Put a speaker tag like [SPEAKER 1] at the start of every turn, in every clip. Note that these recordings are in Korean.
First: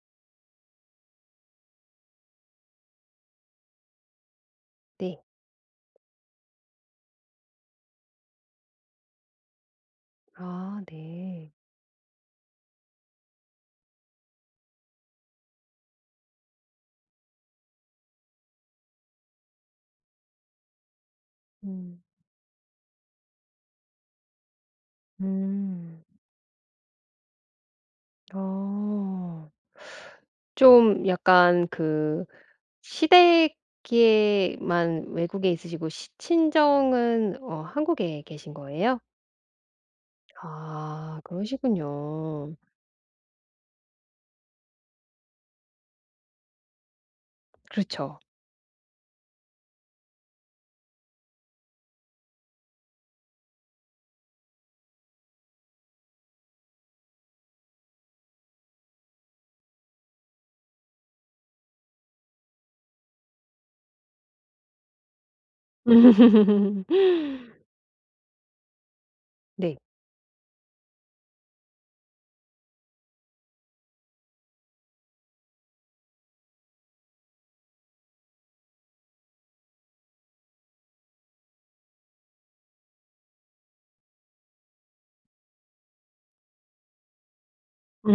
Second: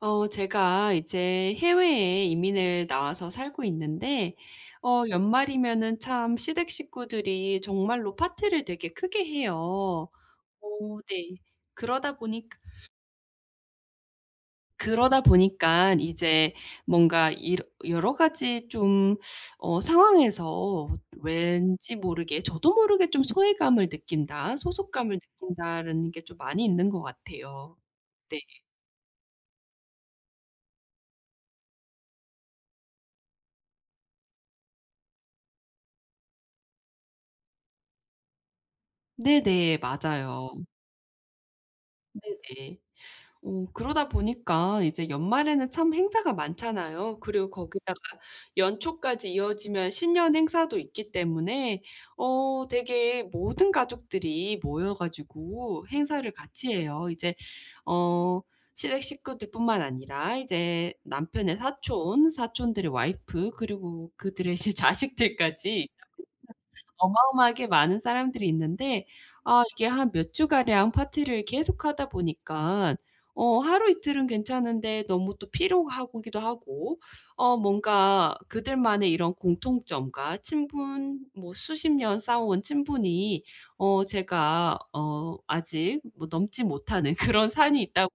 [SPEAKER 1] 어 제가 이제 해외에 이민을 나와서 살고 있는데 어
[SPEAKER 2] 네.
[SPEAKER 1] 연말이면은 참 시댁 식구들이 정말로 파티를 되게 크게 해요.
[SPEAKER 2] 아
[SPEAKER 1] 어 네
[SPEAKER 2] 네.
[SPEAKER 1] 그러다 보니 그러다 보니깐 이제 뭔가 이러 여러 가지 좀 어 상황에서 왠지
[SPEAKER 2] 음.
[SPEAKER 1] 모르게 저도 모르게 좀 ‘소외감을 느낀다. 소속감을
[SPEAKER 2] 음.
[SPEAKER 1] 느낀다.‘라는 게 좀 많이 있는 것 같아요. 네.
[SPEAKER 2] 어. 좀 약간 그 시댁에만 외국에 있으시고 시 친정은 어 한국에 계신 거예요?
[SPEAKER 1] 네네. 맞아요.
[SPEAKER 2] 아 그러시군요.
[SPEAKER 1] 네네. 어 그러다 보니까 이제 연말에는 참 행사가 많잖아요. 그리고 거기다가
[SPEAKER 2] 그렇죠.
[SPEAKER 1] 연초까지 이어지면 신년 행사도 있기 때문에 어 되게 모든 가족들이 모여 가지고 행사를 같이 해요. 이제 어 시댁 식구들뿐만 아니라 이제 남편의 사촌, 사촌들의 와이프 그리고 그들의 시 자식들까지 [unintelligible] 어마어마하게 많은 사람들이 있는데 아
[SPEAKER 2] 네.
[SPEAKER 1] 이게 한 몇 주가량 파티를 계속하다 보니까 어 하루이틀은 괜찮은데 너무 또 피로하고 기도 하고 어 뭔가 그들만의 이런 공통점과 친분, 뭐 수십 년 쌓아온 친분이 어 제가 어 아직 뭐 넘지 못하는 그런 산이 있다 보니까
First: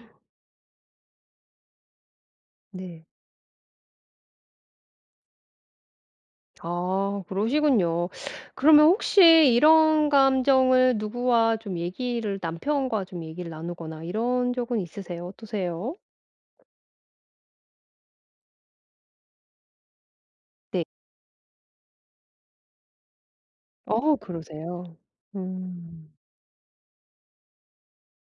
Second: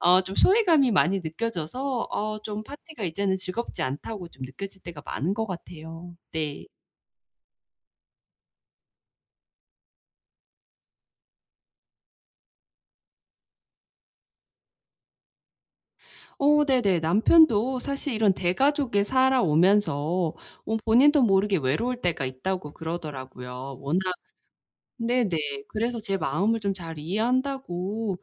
[SPEAKER 1] 어 좀 소외감이 많이 느껴져서 어 좀 ‘파티가
[SPEAKER 2] 네.
[SPEAKER 1] 이제는 즐겁지 않다.‘고 좀 느껴질 때가 많은 것 같아요. 네.
[SPEAKER 2] 아 그러시군요. 그러면 혹시 이런 감정을 누구와 좀 얘기를 남편과 좀 얘기를 나누거나 이런 적은 있으세요? 어떠세요?
[SPEAKER 1] 어 네네. 남편도 사실 이런 대가족에 살아오면서 어
[SPEAKER 2] 네.
[SPEAKER 1] 본인도 모르게 ‘외로울 때가 있다.‘고 그러더라고요. 워낙
[SPEAKER 2] 어 그러세요?
[SPEAKER 1] 네네. 그래서
[SPEAKER 2] 음.
[SPEAKER 1] 제 마음을 좀 ‘잘 이해한다.‘고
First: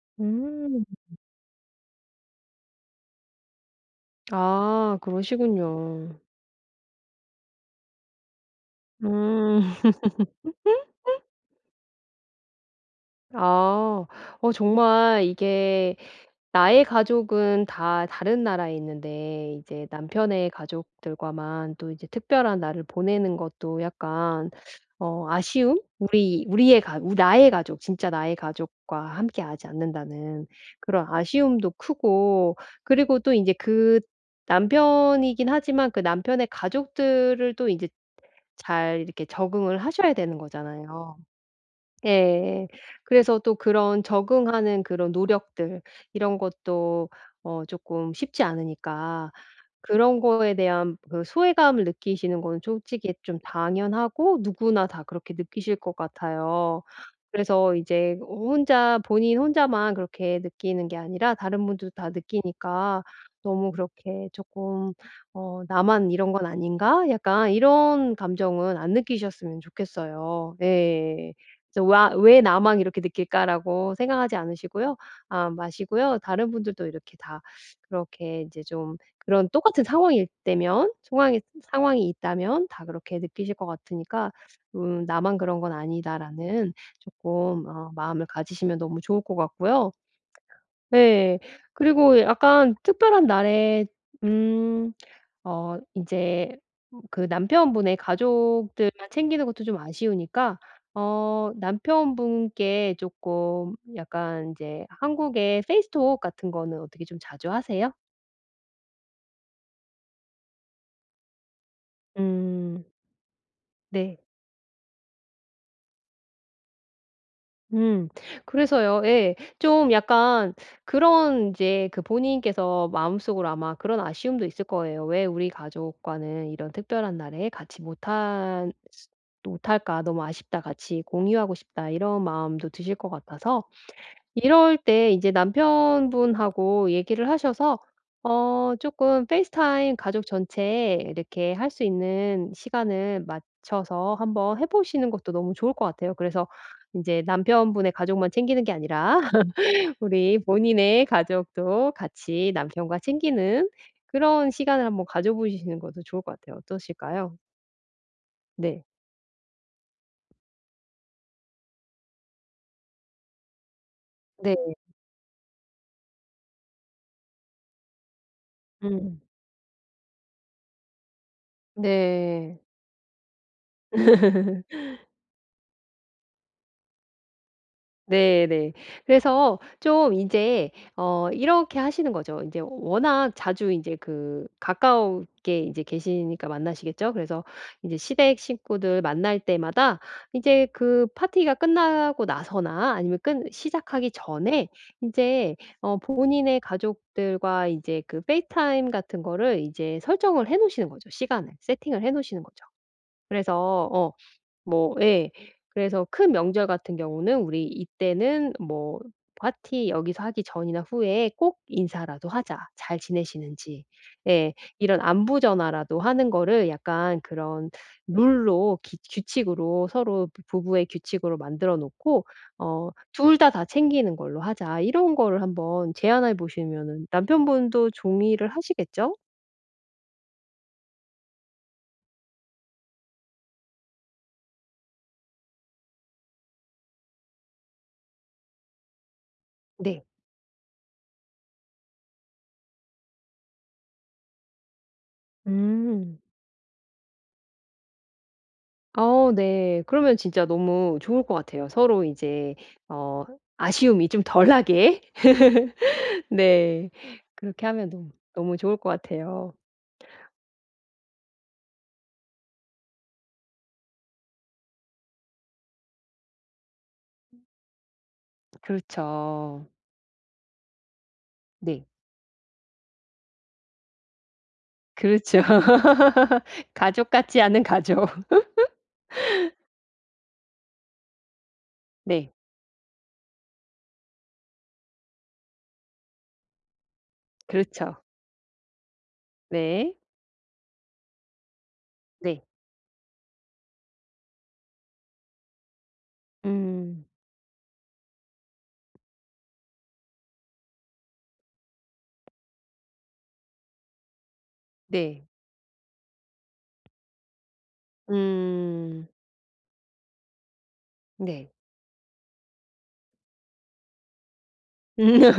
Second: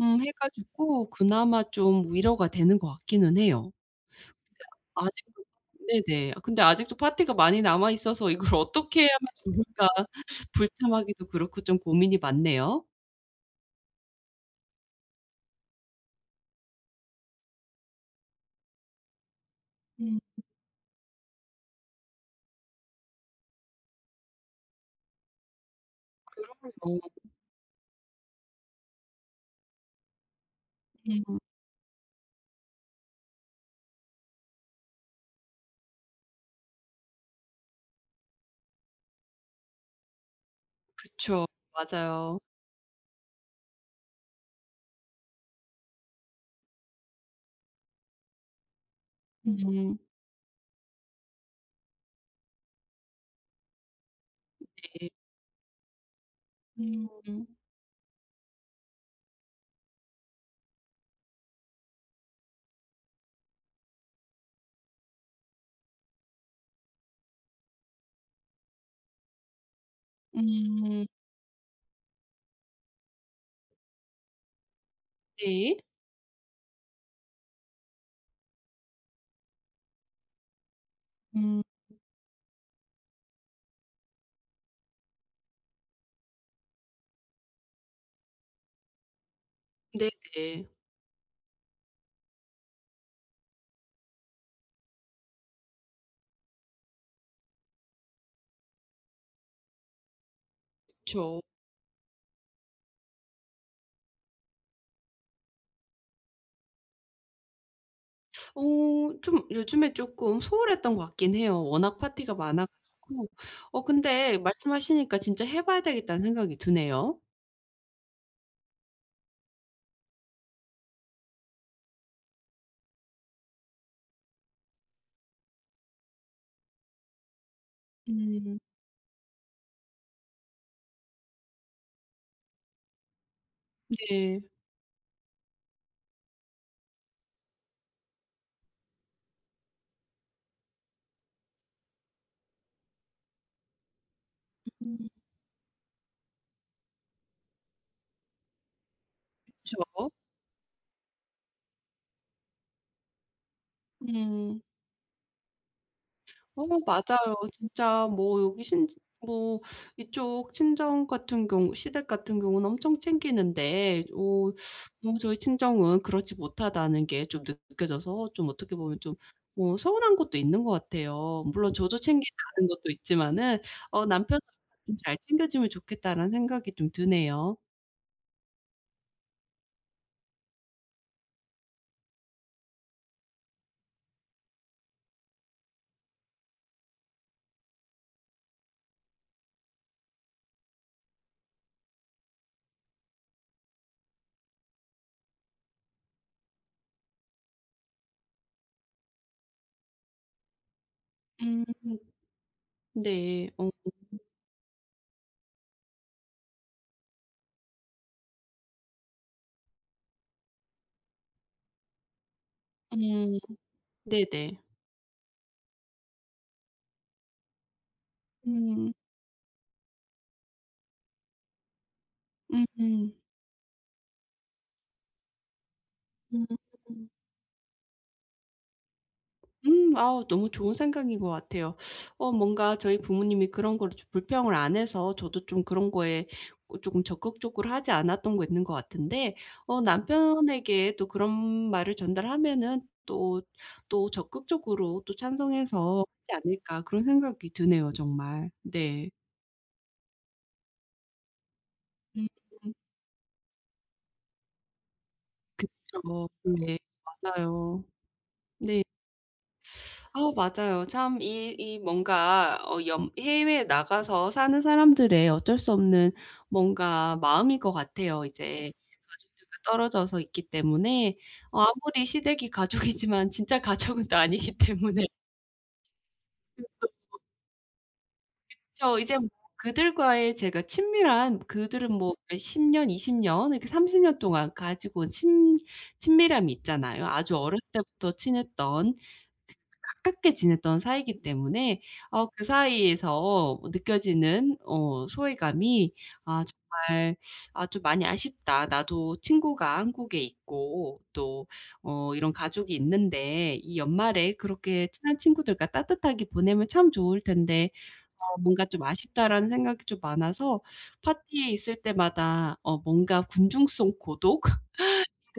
[SPEAKER 1] 음 해
[SPEAKER 2] 음.
[SPEAKER 1] 가지고 그나마 좀 위로가 되는 것 같기는 해요.
[SPEAKER 2] 아
[SPEAKER 1] 근데 아직도
[SPEAKER 2] 그러시군요.
[SPEAKER 1] 네네. 아 근데 아직도 파티가 많이 남아 있어서 ‘이걸 어떻게 해야만
[SPEAKER 2] 음.
[SPEAKER 1] 좋을까.‘ 불참하기도 그렇고 좀 고민이 많네요.
[SPEAKER 2] 아. 어 정말 이게 나의 가족은 다 다른 나라에 있는데 이제
[SPEAKER 1] 음.
[SPEAKER 2] 남편의 가족들과만 또 이제 특별한 날을 보내는 것도 약간 어 아쉬움? 우리
[SPEAKER 1] 그런
[SPEAKER 2] 우리의 가
[SPEAKER 1] 경우
[SPEAKER 2] 우 ‘나의 가족, 진짜 나의 가족과 함께 하지 않는다.‘는 그런
[SPEAKER 1] 에 음.
[SPEAKER 2] 아쉬움도 크고. 그리고 또 이제 그 남편이긴 하지만 그 남편의 가족들을 또 이제 잘 이렇게 적응을 하셔야 되는 거잖아요.
[SPEAKER 1] 그쵸. 맞아요.
[SPEAKER 2] 예. 그래서 또 그런 적응하는 그런 노력들 이런 것도 어 쪼끔 쉽지 않으니까
[SPEAKER 1] 음.
[SPEAKER 2] 그런 거에 대한 그 소외감을 느끼시는 거는 솔직히 좀 당연하고 누구나 다
[SPEAKER 1] 네.
[SPEAKER 2] 그렇게 느끼실 것 같아요.
[SPEAKER 1] 음.
[SPEAKER 2] 그래서 이제 호 혼자, 본인 혼자만 그렇게 느끼는 게 아니라 다른 분들도 다 느끼니까 너무 그렇게 쪼끔 ‘어 나만 이런 건 아닌가?‘ 약간 이런 감정은 안 느끼셨으면 좋겠어요.
[SPEAKER 1] 음.
[SPEAKER 2] 네. 그래서 와 ‘왜 나만 이렇게 느낄까.‘라고 생각하지 않으시고요 아
[SPEAKER 1] 네.
[SPEAKER 2] 마시고요. 다른 분들도 이렇게 다 그렇게 이제 좀 그런 똑같은 상황일 때면 상황이
[SPEAKER 1] 음.
[SPEAKER 2] 상황이 있다면 다 그렇게 느끼실 것 같으니까 음 ‘나만 그런 건 아니다.‘라는 쪼끔 어 마음을 가지시면 너무 좋을 것 같고요.
[SPEAKER 1] 네네.
[SPEAKER 2] 네. 그리고 약간 특별한 날에 음 어 이제 그 남편분의 가족들만 챙기는 것도 좀 아쉬우니까
[SPEAKER 1] 그쵸.
[SPEAKER 2] 어 남편분께 쪼끔 약간 이제 한국의 페이스톡 같은 거는 어떻게 좀 자주 하세요?
[SPEAKER 1] 오 좀 요즘에 조금 소홀했던 것 같긴 해요. 워낙 파티가 많아
[SPEAKER 2] 음.
[SPEAKER 1] 가지고. 어
[SPEAKER 2] 네.
[SPEAKER 1] 근데 말씀하시니까 진짜 '해 봐야 되겠다.'는 생각이 드네요.
[SPEAKER 2] 음 그래서요 예. 좀 약간 그런 인제 그 본인께서 마음속으로 아마 그런 아쉬움도 있을 거예요. '왜 우리 가족과는 이런 특별한 날에 같이
[SPEAKER 1] 음.
[SPEAKER 2] 못한 또 못 할까? 너무 아쉽다. 같이 공유하고 싶다.' 이런 마음도 드실 것 같아서.
[SPEAKER 1] 네.
[SPEAKER 2] 이럴 때 인제 남편분하고 얘기를 하셔서 어 조금 페이스타임 가족 전체 이렇게 할 수 있는 시간을 맞춰서 한번 해
[SPEAKER 1] 음.
[SPEAKER 2] 보시는 것도 너무 좋을 것 같아요. 그래서 인제 남편분의 가족만 챙기는 게 아니라
[SPEAKER 1] 그쵸.
[SPEAKER 2] 우리 본인의 가족도 같이 남편과 챙기는 그런
[SPEAKER 1] 음.
[SPEAKER 2] 시간을 한번 가져 보시는 것도 좋을 것 같아요.
[SPEAKER 1] 어
[SPEAKER 2] 어떠실까요?
[SPEAKER 1] 맞아요. 진짜 뭐 여기
[SPEAKER 2] 네.
[SPEAKER 1] 신지 뭐 이쪽 친정 같은 경우 시댁 같은 경우는 엄청 챙기는데 오
[SPEAKER 2] 네.
[SPEAKER 1] 너무 저희 친정은 그렇지 못하다는 게 좀 느 느껴져서 좀 어떻게 보면 좀
[SPEAKER 2] 음.
[SPEAKER 1] 뭐 서운한 것도 있는 것 같아요. 물론 저도 챙기지
[SPEAKER 2] 네.
[SPEAKER 1] 않은 것도 있지만은. 어 '남편은 잘 챙겨주면 좋겠다.'라는 생각이 좀 드네요.
[SPEAKER 2] 네네. 그래서 좀 인제 어 이렇게 하시는 거죠. 인제 워낙 자주 인제 그 가까웁게 인제 계시니까 만나시겠죠? 그래서 인제 시댁 식구들 만날 때마다 이제 그 파티가 끝나고 나서나 아니면 끝 시작하기 전에 인제 어 본인의 가족들과 이제 그 페이스타임 같은 거를 이제 설정을 해 놓으시는 거죠 시간을.
[SPEAKER 1] 음.
[SPEAKER 2] 세팅을 해 놓으시는 거죠.
[SPEAKER 1] 네. 어
[SPEAKER 2] 그래서
[SPEAKER 1] 음.
[SPEAKER 2] 어 뭐 예. 그래서 큰 명절 같은 경우는 "우리 이때는 뭐 파티 여기서 하기 전이나 후에 꼭 인사라도 하자 잘
[SPEAKER 1] 음.
[SPEAKER 2] 지내시는지." 예.
[SPEAKER 1] 네네.
[SPEAKER 2] 이런 안부 전화라도 하는 거를 약간 그런 룰로
[SPEAKER 1] 음.
[SPEAKER 2] 기 규칙으로 서로 부부의 규칙으로 만들어 놓고 어
[SPEAKER 1] 음.
[SPEAKER 2] "2 다 다 챙기는 걸로 하자." 이런 거를 한번 제안해 보시면은
[SPEAKER 1] 음.
[SPEAKER 2] 남편분도 종이를 하시겠죠?
[SPEAKER 1] 음. 아우 너무 좋은 생각인 것 같아요. 어 뭔가 저희 부모님이 그런 거를 좀 불평을 안 해서 저도 좀 그런 거에 어 쪼끔 적극적으로 하지 않았던 게 있는 것 같은데 어
[SPEAKER 2] 네.
[SPEAKER 1] 남편에게 또 그런 말을 전달하면은 또 또 '적극적으로 또 찬성해서
[SPEAKER 2] 음.
[SPEAKER 1] 하지 않을까?' 그런 생각이 드네요 정말. 네.
[SPEAKER 2] 어 네. 그러면 진짜 너무 좋을 것 같아요. 서로 인제
[SPEAKER 1] 음음.
[SPEAKER 2] 어 아쉬움이 좀 덜 나게.
[SPEAKER 1] 그쵸. 네
[SPEAKER 2] 네. 그렇게
[SPEAKER 1] 맞아요.
[SPEAKER 2] 하면 너무, 너무 좋을
[SPEAKER 1] 네.
[SPEAKER 2] 것 같아요.
[SPEAKER 1] 아우 맞아요. 참 이 이 뭔가 어 연 해외에 나가서 사는 사람들의 어쩔 수 없는 뭔가 마음일 것 같아요 이제 가족들과
[SPEAKER 2] 그렇죠.
[SPEAKER 1] 떨어져서 있기 때문에 어
[SPEAKER 2] 네.
[SPEAKER 1] 아무리 시댁이 가족이지만 진짜 가족은 또 아니기 때문에.
[SPEAKER 2] 그렇죠. 가족
[SPEAKER 1] [unintelligible]
[SPEAKER 2] 같지 않은 가족.
[SPEAKER 1] 그쵸. 이제 뭐 그들과의 제가 친밀한 그들은 뭐
[SPEAKER 2] 네.
[SPEAKER 1] 몇 10 년, 20 년 이렇게 30 년 동안 가지고 온 친 친밀함이 있잖아요. 아주 어렸을
[SPEAKER 2] 그렇죠.
[SPEAKER 1] 때부터 친했던 그
[SPEAKER 2] 네.
[SPEAKER 1] 가깝게 지냈던 사이이기 때문에 어 그
[SPEAKER 2] 네.
[SPEAKER 1] 사이에서 느껴지는 어 소외감이 아
[SPEAKER 2] 음.
[SPEAKER 1] 정말 '아 좀 많이 아쉽다. 나도 친구가 한국에 있고 또 어 이런 가족이 있는데 이 연말에 그렇게 친한
[SPEAKER 2] 네.
[SPEAKER 1] 친구들과 따뜻하게 보내면 참 좋을 텐데. 어 뭔가 좀
[SPEAKER 2] 음.
[SPEAKER 1] 아쉽다.'라는 생각이 좀 많아서
[SPEAKER 2] 네.
[SPEAKER 1] 파티에 있을 때마다 어 뭔가 군중 속 고독이라고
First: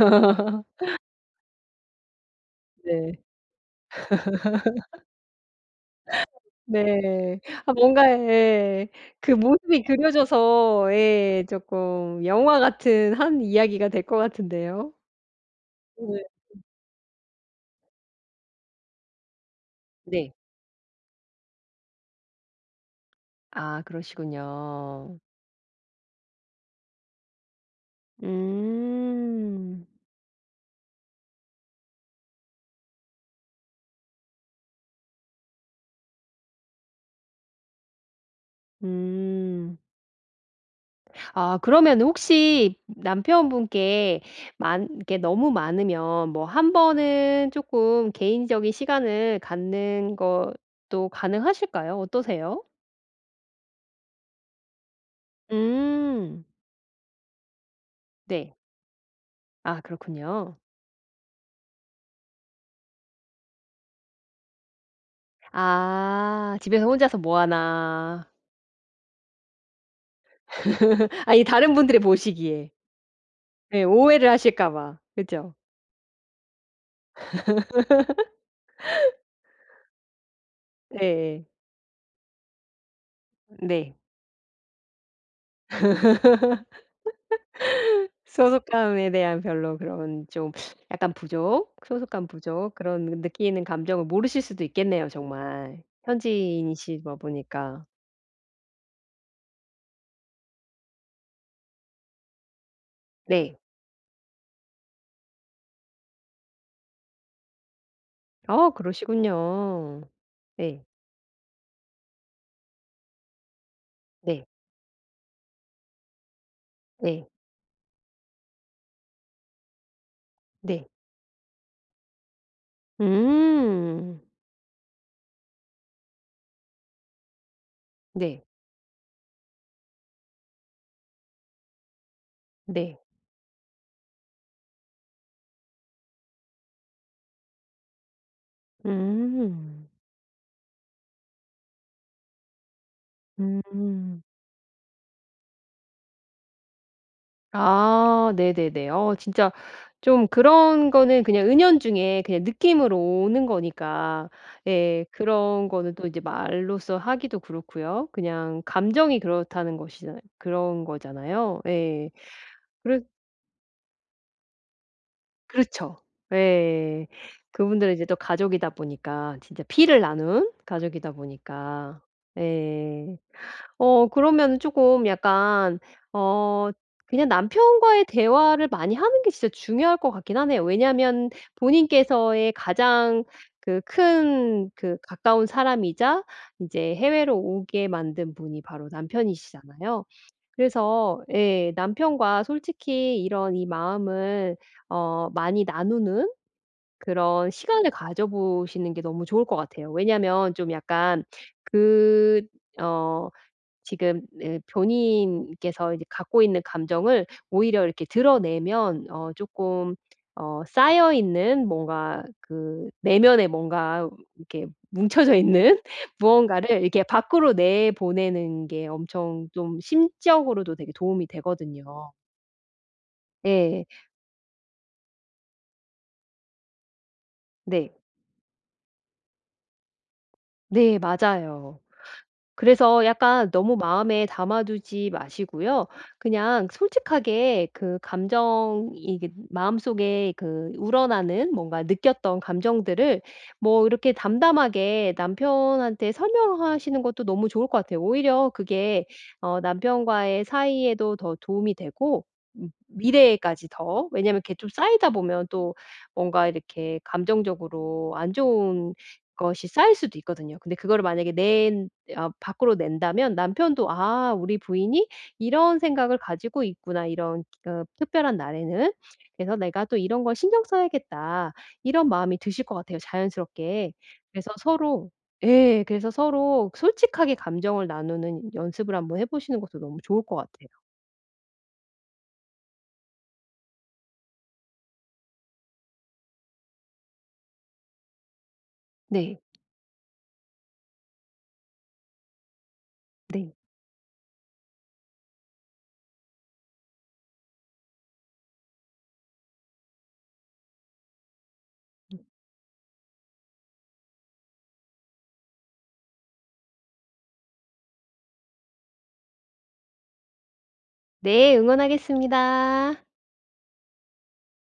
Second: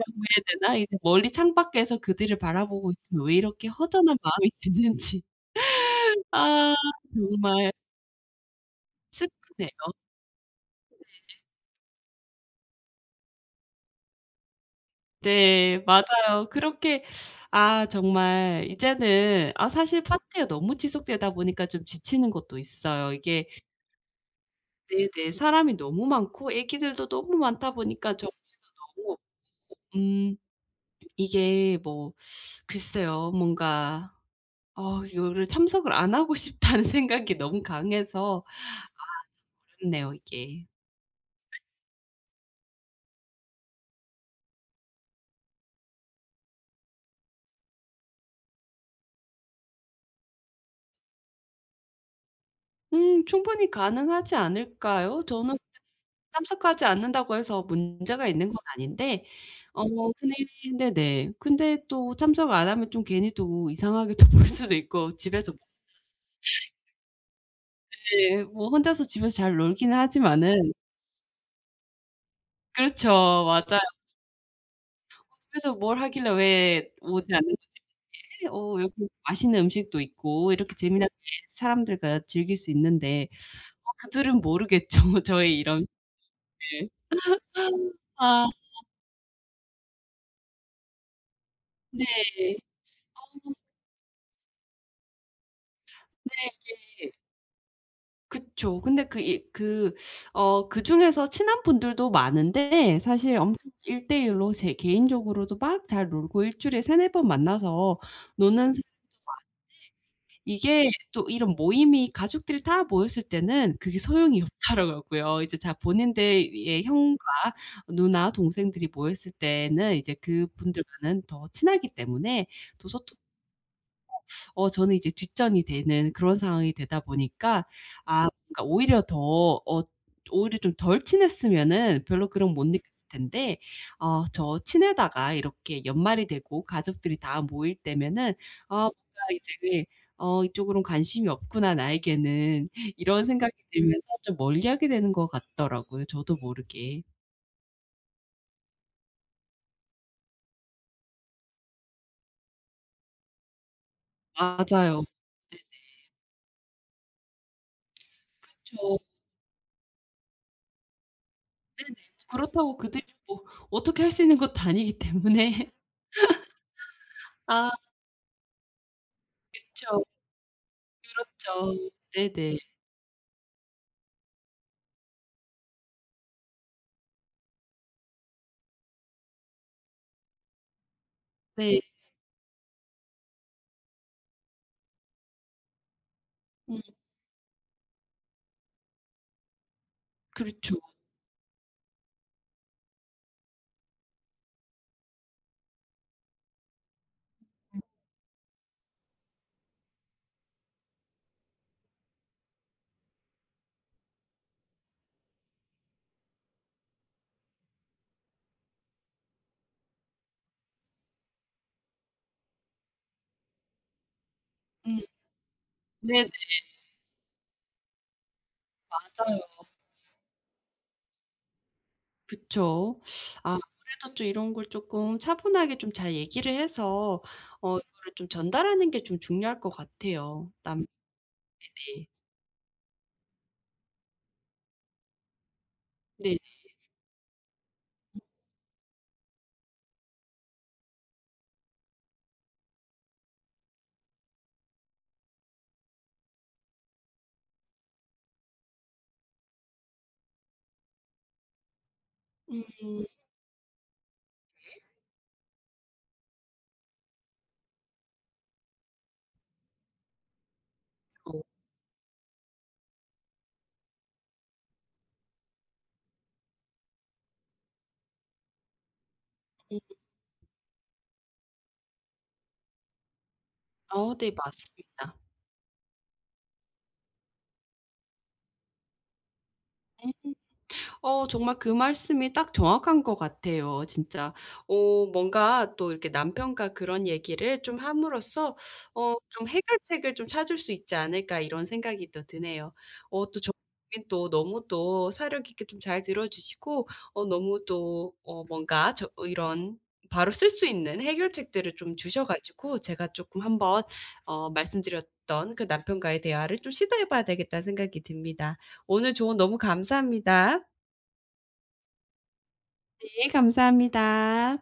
[SPEAKER 1] 해야 되나? 이제 멀리 창밖에서 그들을 바라보고
[SPEAKER 2] 네.
[SPEAKER 1] 있지만 왜 이렇게 허전한 마음이 드는지. 아
[SPEAKER 2] 네. 아
[SPEAKER 1] 정말.
[SPEAKER 2] 뭔가 예 그
[SPEAKER 1] 슬프네요.
[SPEAKER 2] 모습이 그려져서
[SPEAKER 1] 네.
[SPEAKER 2] 예 쪼끔 영화 같은 한 이야기가 될 것 같은데요?
[SPEAKER 1] 네.
[SPEAKER 2] 어 네.
[SPEAKER 1] 맞아요.
[SPEAKER 2] 음.
[SPEAKER 1] 그렇게 아 정말 이제는 아 사실
[SPEAKER 2] 네.
[SPEAKER 1] 파티가 너무 지속되다 보니까 좀 지치는 것도 있어요. 이게
[SPEAKER 2] 아 그러시군요.
[SPEAKER 1] 네네. 사람이 너무 많고 아기들도 너무 많다 보니깐 정신도 너무 없고
[SPEAKER 2] 음.
[SPEAKER 1] 음 이게 뭐 글쎄요. 뭔가 어 이거를 '참석을 안 하고 싶다.'는 생각이 너무 강해서 아
[SPEAKER 2] 음.
[SPEAKER 1] 참 어렵네요 이게.
[SPEAKER 2] 아 그러면은 혹시 남편분께 많 이게 너무 많으면 뭐 1 번은 쪼끔 개인적인 시간을 갖는 것도 가능하실까요? 어떠세요?
[SPEAKER 1] 음 충분히 가능하지 않을까요? 저는
[SPEAKER 2] 음.
[SPEAKER 1] 참석하지 않는다고 해서 문제가 있는
[SPEAKER 2] 네.
[SPEAKER 1] 건 아닌데
[SPEAKER 2] 아
[SPEAKER 1] 어 근데
[SPEAKER 2] 그렇군요.
[SPEAKER 1] 네네. 근데 또 참석을 안 하면 좀 괜히 또 이상하게 또 보일 수도 있고 집에서
[SPEAKER 2] 아
[SPEAKER 1] [unintelligible]
[SPEAKER 2] 집에서 혼자서 뭐 하나?
[SPEAKER 1] 네. 뭐 혼자서 집에서 잘 놀기는 하지만은
[SPEAKER 2] 아니 다른 분들이 보시기에.
[SPEAKER 1] 그렇죠. 맞아요.
[SPEAKER 2] 네. 오해를 하실까봐.
[SPEAKER 1] "어
[SPEAKER 2] 그죠?
[SPEAKER 1] 집에서 뭘 하길래 왜 오지 않는 거지? 이렇게 어 이렇게 맛있는 음식도 있고 이렇게 재미나게
[SPEAKER 2] 네.
[SPEAKER 1] 사람들과 즐길 수 있는데." 뭐
[SPEAKER 2] 네.
[SPEAKER 1] 그들은 모르겠죠 저의 이런 스 을. 아.
[SPEAKER 2] 소속감에 대한 별로 그런 좀 약간 부족
[SPEAKER 1] 네.
[SPEAKER 2] 소속감 부족 그런
[SPEAKER 1] 어
[SPEAKER 2] 느끼는 감정을 모르실 수도 있겠네요 정말.
[SPEAKER 1] 근데 이게
[SPEAKER 2] 현지인이시다 보니까.
[SPEAKER 1] 그쵸. 근데 그 이 그 어 그중에서 친한 분들도 많은데 사실
[SPEAKER 2] 네.
[SPEAKER 1] 엄청 1 대 1 로 제 개인적으로도 막 잘 놀고 1 주일에 3-4 번 만나서
[SPEAKER 2] 아
[SPEAKER 1] 노는 사람도 많은데
[SPEAKER 2] 그러시군요. 네.
[SPEAKER 1] 이게 또 이런 모임이 가족들 다 모였을 때는 그게 소용이
[SPEAKER 2] 네.
[SPEAKER 1] 없더라고 고요. 이제 자 본인들의 형과
[SPEAKER 2] 네.
[SPEAKER 1] 누나 동생들이 모였을 때에는 이제
[SPEAKER 2] 네.
[SPEAKER 1] 그분들과는 더 친하기 때문에 더 소토
[SPEAKER 2] 음.
[SPEAKER 1] 어 저는 이제 뒷전이 되는 그런 상황이 되다 보니까 아
[SPEAKER 2] 네.
[SPEAKER 1] 그러니까 오히려 더 어 오히려 좀 덜 친했으면은 별로 그런 거 못
[SPEAKER 2] 네.
[SPEAKER 1] 느꼈을 텐데 아 저 친하다가 이렇게 연말이 되고 가족들이 다 모일 때면은 아 뭔가 이제 네.
[SPEAKER 2] 음.
[SPEAKER 1] '어 이쪽으로는 관심이 없구나 나에게는.' 이런 생각이 들면서
[SPEAKER 2] 음.
[SPEAKER 1] 좀 멀리하게 되는 것 같더라고요 저도 모르게.
[SPEAKER 2] 아 네네네. 어 진짜 좀 그런 거는 그냥 은연중에 그냥 느낌으로 오는 거니까
[SPEAKER 1] 아 맞아요. 네네.
[SPEAKER 2] 예 그런 거는 또 이제 말로써 하기도 그렇고요. 그냥
[SPEAKER 1] 그쵸.
[SPEAKER 2] 감정이 그렇다는 것이잖아 그런 거잖아요.
[SPEAKER 1] 네네.
[SPEAKER 2] 예.
[SPEAKER 1] 그렇다고
[SPEAKER 2] 그래서
[SPEAKER 1] 그들이 뭐 어떻게 할 수 있는 것도 아니기 때문에
[SPEAKER 2] 그렇죠. 예.
[SPEAKER 1] 아.
[SPEAKER 2] 그분들은 이제 또 가족이다 보니까 진짜 피를
[SPEAKER 1] 그쵸.
[SPEAKER 2] 나눈 가족이다
[SPEAKER 1] 그렇죠.
[SPEAKER 2] 보니까.
[SPEAKER 1] 네네.
[SPEAKER 2] 네. 어 그러면은 조금 약간 어 그냥 남편과의 대화를 많이 하는 게 진짜 중요할 것 같긴 하네요. 왜냐하면
[SPEAKER 1] 네.
[SPEAKER 2] 본인께서의 가장 그 큰 그 가까운 사람이자
[SPEAKER 1] 음.
[SPEAKER 2] 인제 해외로 오게 만든 분이 바로 남편이시잖아요.
[SPEAKER 1] 그렇죠.
[SPEAKER 2] 그래서 예. 남편과 솔직히 이런 이 마음을 어 많이 나누는 그런 시간을 가져보시는 게 너무 좋을 것 같아요. 왜냐하면 좀 약간 그 어 지금 네 어 본인께서 이제 갖고 있는 감정을 오히려 이렇게 드러내면 어 조금 어 쌓여 있는 뭔가 그 내면에 뭔가 이렇게
[SPEAKER 1] 음.
[SPEAKER 2] 뭉쳐져 있는
[SPEAKER 1] 네네.
[SPEAKER 2] 무언가를 이렇게 밖으로 내보내는 게
[SPEAKER 1] 맞아요.
[SPEAKER 2] 엄청 좀 심적으로도 되게 도움이 되거든요.
[SPEAKER 1] 그쵸.
[SPEAKER 2] 예.
[SPEAKER 1] 아무래도 또 이런 걸 쪼끔 차분하게 좀 잘 얘기를 해서 어
[SPEAKER 2] 네.
[SPEAKER 1] 이거를 좀 전달하는 게 좀 중요할 것 같아요. 남
[SPEAKER 2] 네 맞아요.
[SPEAKER 1] 네네.
[SPEAKER 2] 그래서 약간 너무 마음에 담아 두지 마시고요.
[SPEAKER 1] 네네.
[SPEAKER 2] 그냥 솔직하게 그 감정 이게 마음속에 그 우러나는 뭔가 느꼈던 감정들을 뭐 이렇게 담담하게 남편한테 설명하시는 것도 너무 좋을 것 같아요. 오히려 그게 어 남편과의 사이에도 더 도움이 되고 음
[SPEAKER 1] 음.
[SPEAKER 2] 미래에까지 더 왜냐하면 이렇게 좀
[SPEAKER 1] 네.
[SPEAKER 2] 쌓이다 보면 또 뭔가 이렇게 감정적으로 안 좋은 것이 쌓일 수도 있거든요. 근데 그거를 만약에
[SPEAKER 1] 어.
[SPEAKER 2] 낸 아 밖으로 낸다면 남편도 '아 우리 부인이 이런 생각을 가지고 있구나 이런 그 특별한 날에는. 그래서
[SPEAKER 1] 음.
[SPEAKER 2] 내가 또 이런 것 신경 써야겠다.' 이런 마음이 드실 것 같아요 자연스럽게.
[SPEAKER 1] 어 네
[SPEAKER 2] 그래서 서로
[SPEAKER 1] 맞습니다.
[SPEAKER 2] 예. 그래서 서로 솔직하게 감정을 나누는 연습을 한번 해 보시는 것도 너무
[SPEAKER 1] 음.
[SPEAKER 2] 좋을 것 같아요.
[SPEAKER 1] 어 정말 그 말씀이 딱 정확한 것 같아요 진짜. 어 뭔가 또 이렇게 남편과 그런 얘기를 좀 함으로써 어
[SPEAKER 2] 네.
[SPEAKER 1] 좀 '해결책을 좀 찾을 수 있지 않을까.' 이런 생각이 또 드네요. 어 또 저
[SPEAKER 2] 네.
[SPEAKER 1] 인 또 너무 또 사려 깊게 좀 잘 들어 주시고 어 너무 또 어 뭔가 저 이런 바로 쓸 수 있는 해결책들을 좀
[SPEAKER 2] 음.
[SPEAKER 1] 주셔 가지고 제가 쪼끔 한번 어 말씀 드렸던 그 '남편과의 대화를 좀 시도해 봐야 되겠다.'는 생각이 듭니다. 오늘 조언 너무 감사합니다.
[SPEAKER 2] 네 응원하겠습니다.
[SPEAKER 1] 네 감사합니다.